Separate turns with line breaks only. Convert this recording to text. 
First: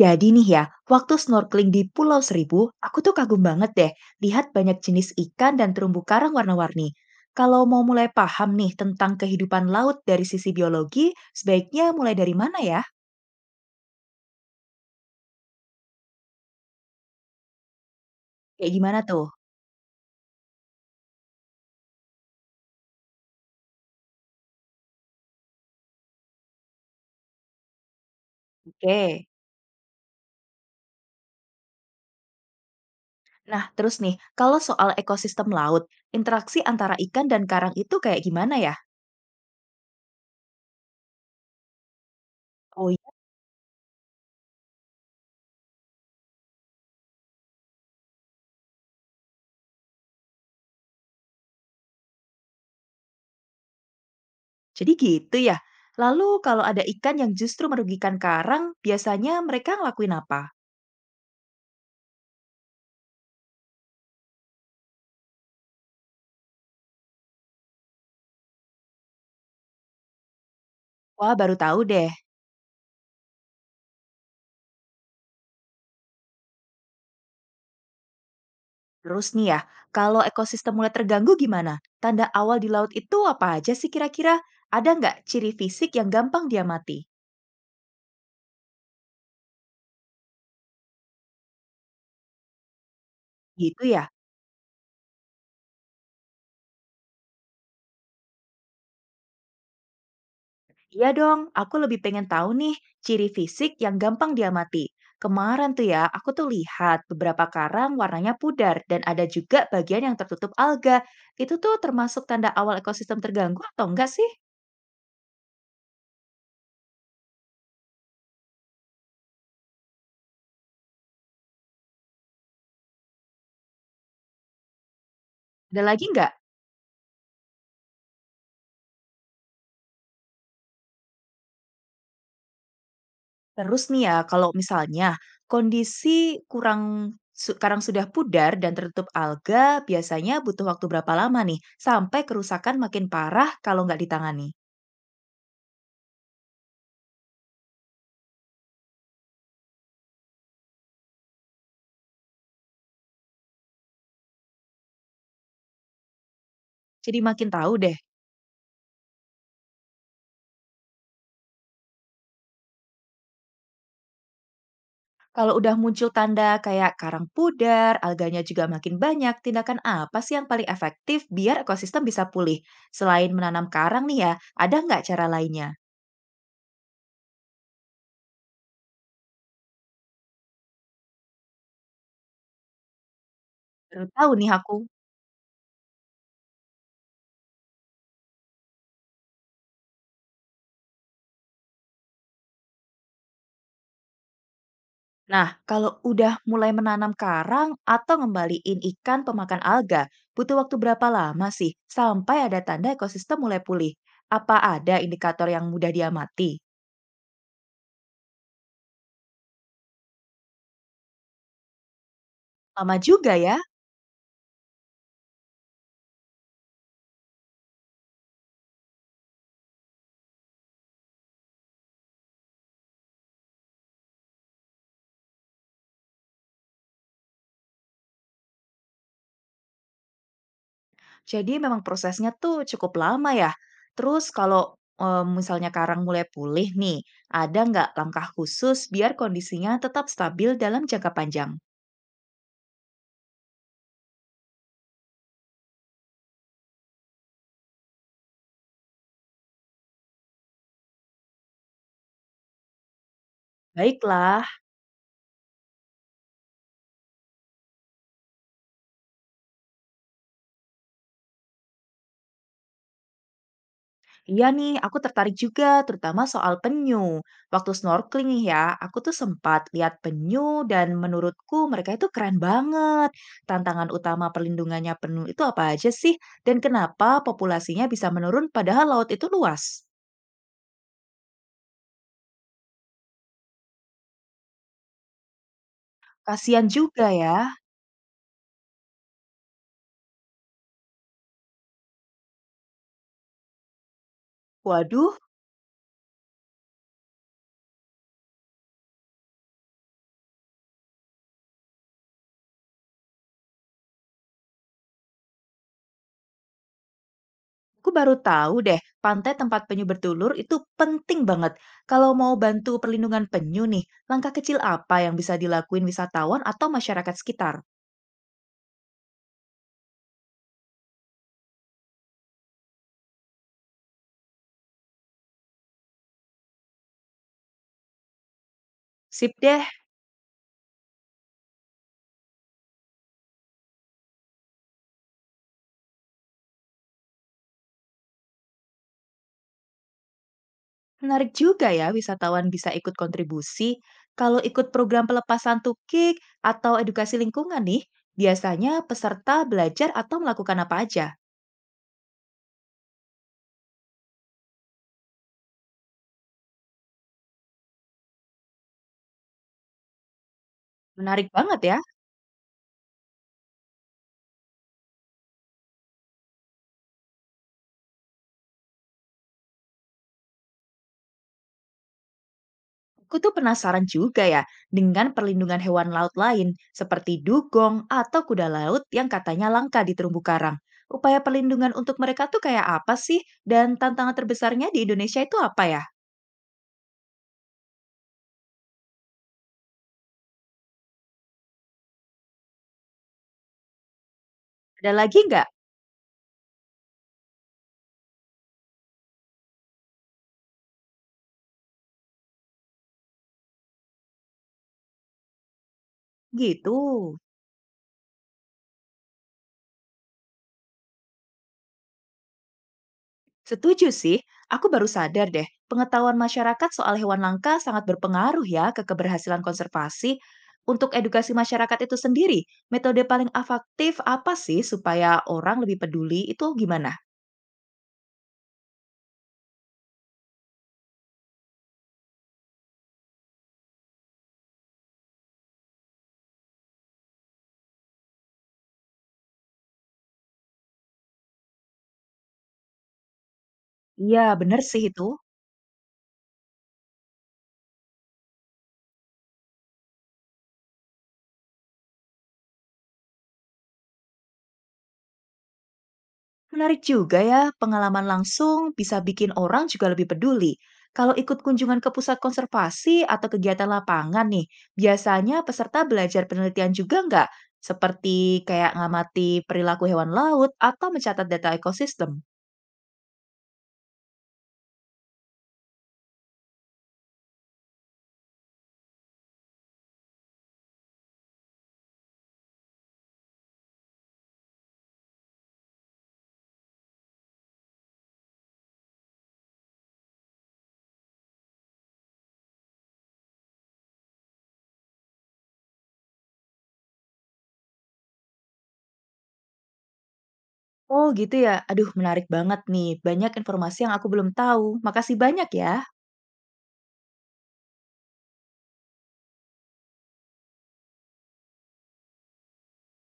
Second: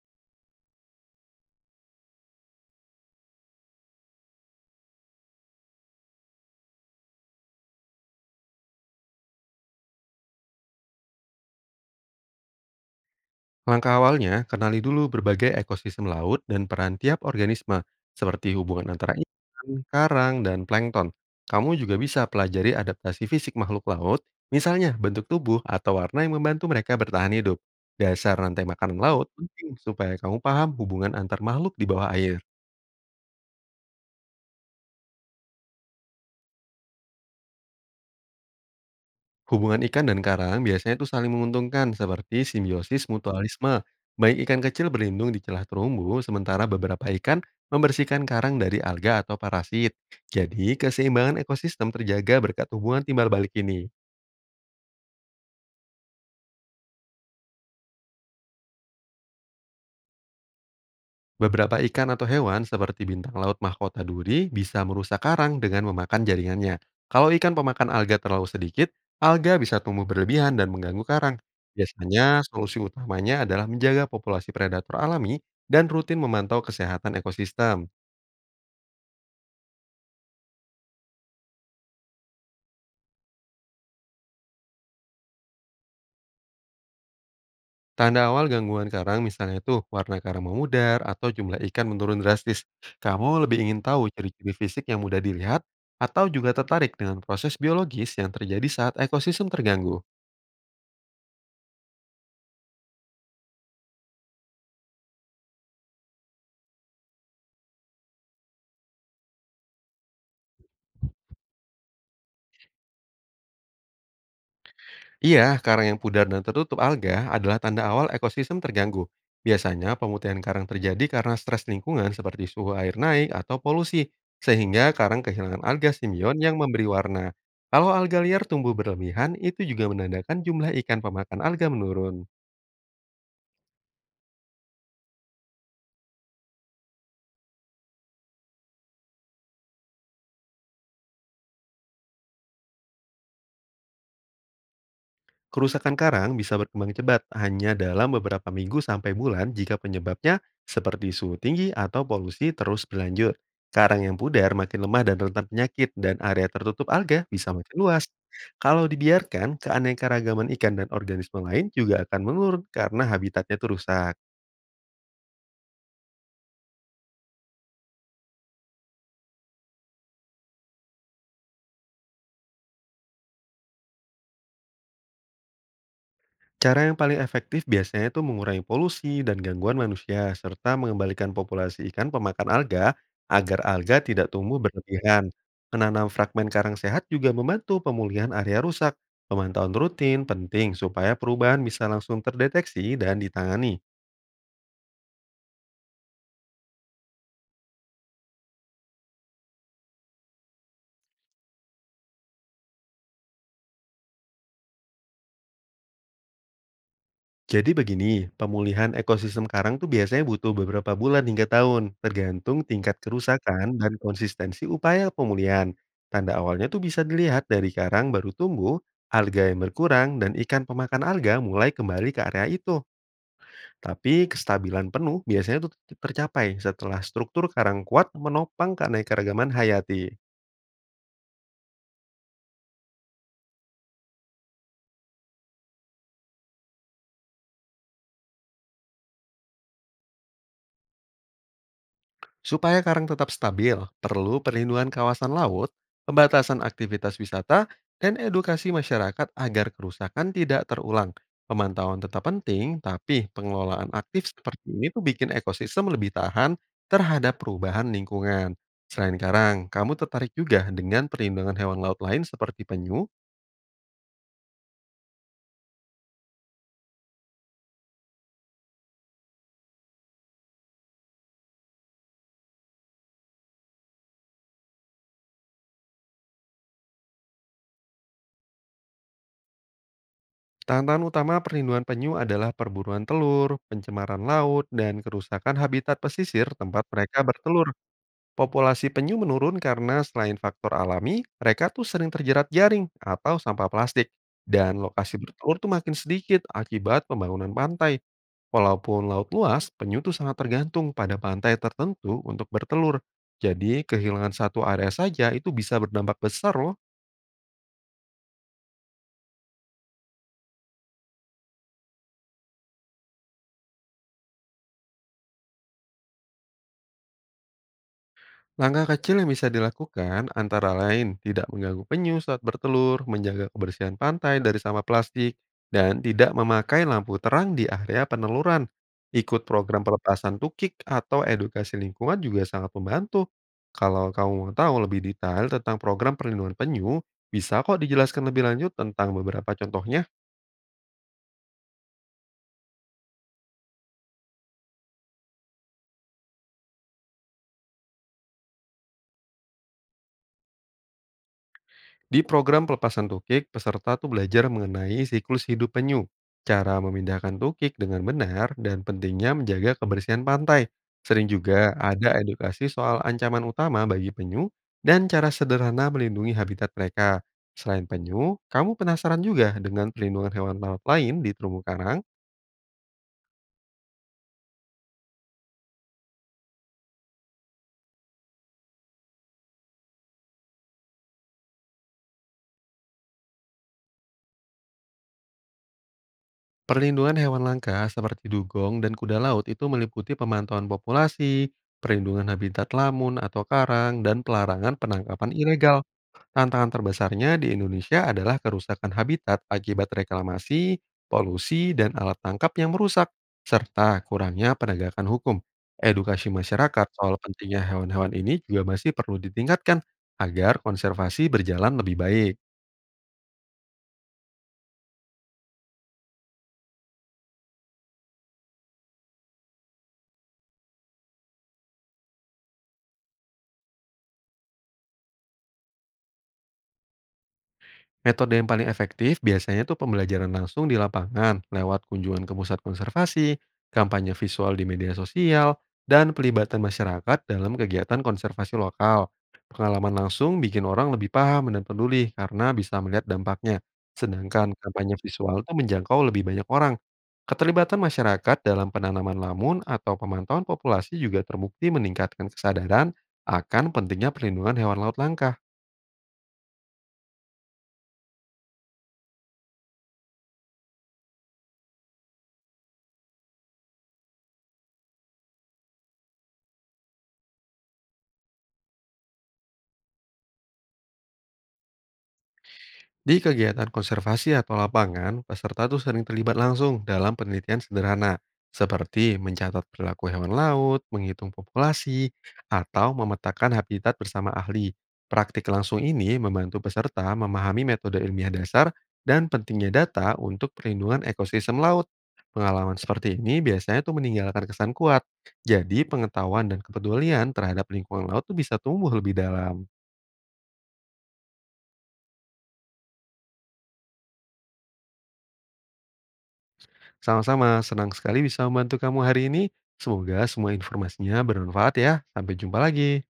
Jadi nih ya, waktu snorkeling di Pulau Seribu, aku tuh kagum banget deh lihat banyak jenis ikan dan terumbu karang warna-warni. Kalau mau mulai paham nih tentang kehidupan laut dari sisi biologi, sebaiknya mulai dari mana ya?
Langkah awalnya, kenali dulu berbagai ekosistem laut dan peran tiap organisme, seperti
Kayak
hubungan
gimana
antara
tuh?
ikan, karang, dan plankton. Kamu juga bisa pelajari adaptasi fisik makhluk laut, misalnya bentuk tubuh atau warna yang membantu mereka bertahan hidup. Dasar rantai makanan laut
Oke.
penting supaya kamu paham hubungan antar makhluk di bawah air.
Nah, terus nih, kalau soal ekosistem laut, interaksi antara ikan dan karang itu kayak gimana ya?
Hubungan ikan dan karang biasanya itu saling menguntungkan, seperti
Oh
simbiosis
iya,
mutualisme. Baik ikan kecil berlindung di celah terumbu, sementara beberapa ikan membersihkan karang dari alga atau parasit. Jadi, keseimbangan ekosistem terjaga berkat hubungan timbal balik ini.
jadi gitu ya. Lalu kalau ada ikan yang justru merugikan karang, biasanya mereka ngelakuin apa?
Beberapa ikan atau hewan seperti bintang laut mahkota duri bisa merusak karang dengan memakan jaringannya. Kalau ikan pemakan alga terlalu sedikit, alga bisa tumbuh berlebihan dan mengganggu
Wah,
karang.
baru tahu deh.
Biasanya, solusi utamanya adalah menjaga populasi predator alami dan rutin memantau kesehatan ekosistem.
Terus nih ya, kalau ekosistem mulai terganggu gimana? Tanda awal di laut itu apa aja sih kira-kira? Ada nggak ciri fisik yang gampang dia mati?
Tanda awal gangguan karang misalnya itu warna karang memudar atau jumlah ikan menurun drastis. Kamu lebih ingin
Gitu
tahu
ya?
ciri-ciri fisik yang mudah dilihat atau juga tertarik dengan proses biologis yang terjadi saat ekosistem terganggu?
Iya dong, aku lebih pengen tahu nih ciri fisik yang gampang dia mati. Kemarin tuh ya, aku tuh lihat beberapa karang warnanya pudar dan ada juga bagian yang tertutup alga. Itu tuh termasuk tanda awal ekosistem terganggu atau enggak sih?
Iya, karang yang pudar dan tertutup alga adalah tanda awal ekosistem terganggu. Biasanya pemutihan karang terjadi karena stres lingkungan seperti suhu air naik atau polusi, sehingga karang kehilangan
Ada
alga
lagi nggak?
simbion yang memberi warna. Kalau alga liar tumbuh berlebihan, itu juga menandakan jumlah ikan pemakan alga menurun.
Terus nih ya, kalau misalnya kondisi kurang su karang sudah pudar dan tertutup alga, biasanya butuh waktu berapa lama nih sampai kerusakan makin parah kalau nggak ditangani?
Kerusakan karang bisa berkembang cepat hanya dalam beberapa minggu sampai bulan jika penyebabnya seperti suhu tinggi atau polusi terus berlanjut. Karang yang pudar makin lemah dan rentan penyakit dan area tertutup
Jadi
alga
makin
bisa
tahu
makin
deh,
luas. Kalau dibiarkan, keanekaragaman ikan dan organisme lain juga akan menurun karena habitatnya tuh rusak.
kalau udah muncul tanda kayak karang pudar, alganya juga makin banyak, tindakan apa sih yang paling efektif biar ekosistem bisa pulih? Selain menanam karang nih ya, ada nggak cara lainnya?
Cara yang paling efektif biasanya itu mengurangi polusi dan gangguan manusia, serta mengembalikan populasi ikan pemakan alga agar alga
Baru
tidak
tahu nih
tumbuh
aku.
berlebihan. Menanam fragmen karang sehat juga membantu pemulihan area rusak. Pemantauan rutin penting supaya perubahan bisa langsung terdeteksi dan ditangani.
Nah, kalau udah mulai menanam karang atau ngembaliin ikan pemakan alga, butuh waktu berapa lama sih sampai ada tanda ekosistem mulai pulih? Apa ada indikator yang mudah diamati?
Jadi begini, pemulihan ekosistem karang tuh biasanya butuh beberapa bulan hingga tahun, tergantung tingkat
Lama juga ya.
kerusakan dan konsistensi upaya pemulihan. Tanda awalnya tuh bisa dilihat dari karang baru tumbuh, alga yang berkurang, dan ikan pemakan alga mulai kembali ke area itu. Tapi kestabilan penuh biasanya tuh tercapai setelah struktur karang kuat menopang keanekaragaman hayati.
Jadi memang prosesnya tuh cukup lama ya. Terus kalau misalnya karang mulai pulih nih, ada nggak langkah khusus biar kondisinya tetap stabil dalam jangka panjang?
Supaya karang tetap stabil, perlu perlindungan kawasan laut, pembatasan aktivitas wisata, dan edukasi masyarakat agar kerusakan tidak terulang. Pemantauan tetap penting, tapi pengelolaan aktif
Baiklah.
seperti ini tuh bikin ekosistem lebih tahan terhadap perubahan lingkungan. Selain karang, kamu tertarik juga dengan perlindungan hewan laut lain seperti penyu?
Iya nih, aku tertarik juga, terutama soal penyu. Waktu snorkeling nih ya, aku tuh sempat lihat penyu dan menurutku mereka itu keren banget. Tantangan utama perlindungannya penyu itu apa aja sih? Dan kenapa populasinya bisa menurun padahal laut itu luas?
Tantangan utama perlindungan penyu adalah perburuan telur, pencemaran laut, dan kerusakan habitat pesisir
Kasian
tempat
juga
mereka
ya.
bertelur. Populasi penyu menurun karena selain faktor alami, mereka tuh sering terjerat jaring atau sampah plastik. Dan
Waduh,
lokasi bertelur tuh makin sedikit akibat pembangunan pantai. Walaupun laut luas, penyu tuh sangat tergantung pada pantai tertentu untuk bertelur. Jadi kehilangan satu area saja itu bisa berdampak besar loh.
aku baru tahu deh, pantai tempat penyu bertelur itu penting banget. Kalau mau bantu perlindungan penyu nih, langkah kecil apa yang bisa dilakuin wisatawan atau masyarakat sekitar?
Langkah kecil yang bisa dilakukan antara lain tidak mengganggu penyu saat bertelur, menjaga kebersihan pantai dari sampah plastik, dan tidak memakai lampu terang di area peneluran.
Sip
Ikut
deh.
program pelepasan tukik atau edukasi lingkungan juga sangat membantu. Kalau kamu mau tahu lebih detail tentang program perlindungan penyu, bisa kok dijelaskan lebih lanjut tentang beberapa contohnya.
Menarik juga ya, wisatawan bisa ikut kontribusi. Kalau ikut program pelepasan tukik atau edukasi lingkungan nih, biasanya peserta belajar atau melakukan apa aja.
Di program pelepasan tukik, peserta tuh belajar mengenai siklus hidup penyu, cara memindahkan tukik dengan benar, dan pentingnya menjaga kebersihan pantai. Sering
Menarik banget
juga
ya.
ada edukasi soal ancaman utama bagi penyu dan cara sederhana melindungi habitat mereka. Selain penyu, kamu penasaran juga dengan perlindungan hewan laut lain di terumbu karang?
Aku tuh penasaran juga ya dengan perlindungan hewan laut lain seperti dugong atau kuda laut yang katanya langka di terumbu karang. Upaya perlindungan untuk mereka tuh kayak apa sih? Dan tantangan terbesarnya di Indonesia itu apa ya?
Perlindungan hewan langka seperti dugong dan kuda laut itu meliputi pemantauan populasi, perlindungan habitat lamun atau karang, dan pelarangan
Ada lagi
penangkapan
nggak?
ilegal. Tantangan terbesarnya di Indonesia adalah kerusakan habitat akibat reklamasi, polusi, dan alat tangkap yang merusak, serta kurangnya penegakan hukum. Edukasi
Gitu.
masyarakat soal pentingnya hewan-hewan ini juga masih perlu ditingkatkan agar konservasi berjalan lebih baik.
Setuju sih, aku baru sadar deh, pengetahuan masyarakat soal hewan langka sangat berpengaruh ya ke keberhasilan konservasi. Untuk edukasi masyarakat itu sendiri, metode paling efektif apa sih supaya orang lebih peduli itu gimana?
Metode yang paling efektif biasanya tuh pembelajaran langsung di lapangan lewat kunjungan ke pusat konservasi, kampanye visual di media sosial, dan pelibatan masyarakat dalam kegiatan konservasi lokal. Pengalaman langsung bikin orang lebih paham dan peduli karena bisa melihat dampaknya.
Iya,
Sedangkan
bener sih
kampanye
itu.
visual itu menjangkau lebih banyak orang. Keterlibatan masyarakat dalam penanaman lamun atau pemantauan populasi juga terbukti meningkatkan kesadaran akan pentingnya perlindungan hewan laut langka.
Menarik juga ya, pengalaman langsung bisa bikin orang juga lebih peduli. Kalau ikut kunjungan ke pusat konservasi atau kegiatan lapangan nih, biasanya peserta belajar penelitian juga nggak? Seperti kayak ngamati perilaku hewan laut atau mencatat data ekosistem.
Di kegiatan konservasi atau lapangan, peserta tuh sering terlibat langsung dalam penelitian sederhana, seperti mencatat perilaku hewan laut, menghitung populasi, atau memetakan habitat bersama ahli. Praktik langsung ini membantu peserta memahami metode ilmiah dasar dan pentingnya data untuk perlindungan ekosistem laut. Pengalaman seperti ini biasanya tuh meninggalkan kesan kuat. Jadi pengetahuan dan kepedulian terhadap lingkungan laut tuh bisa tumbuh lebih dalam.
Oh gitu ya, aduh menarik banget nih. Banyak informasi yang aku belum tahu. Makasih banyak ya.
Sama-sama, senang sekali bisa membantu kamu hari ini. Semoga semua informasinya bermanfaat ya. Sampai jumpa lagi.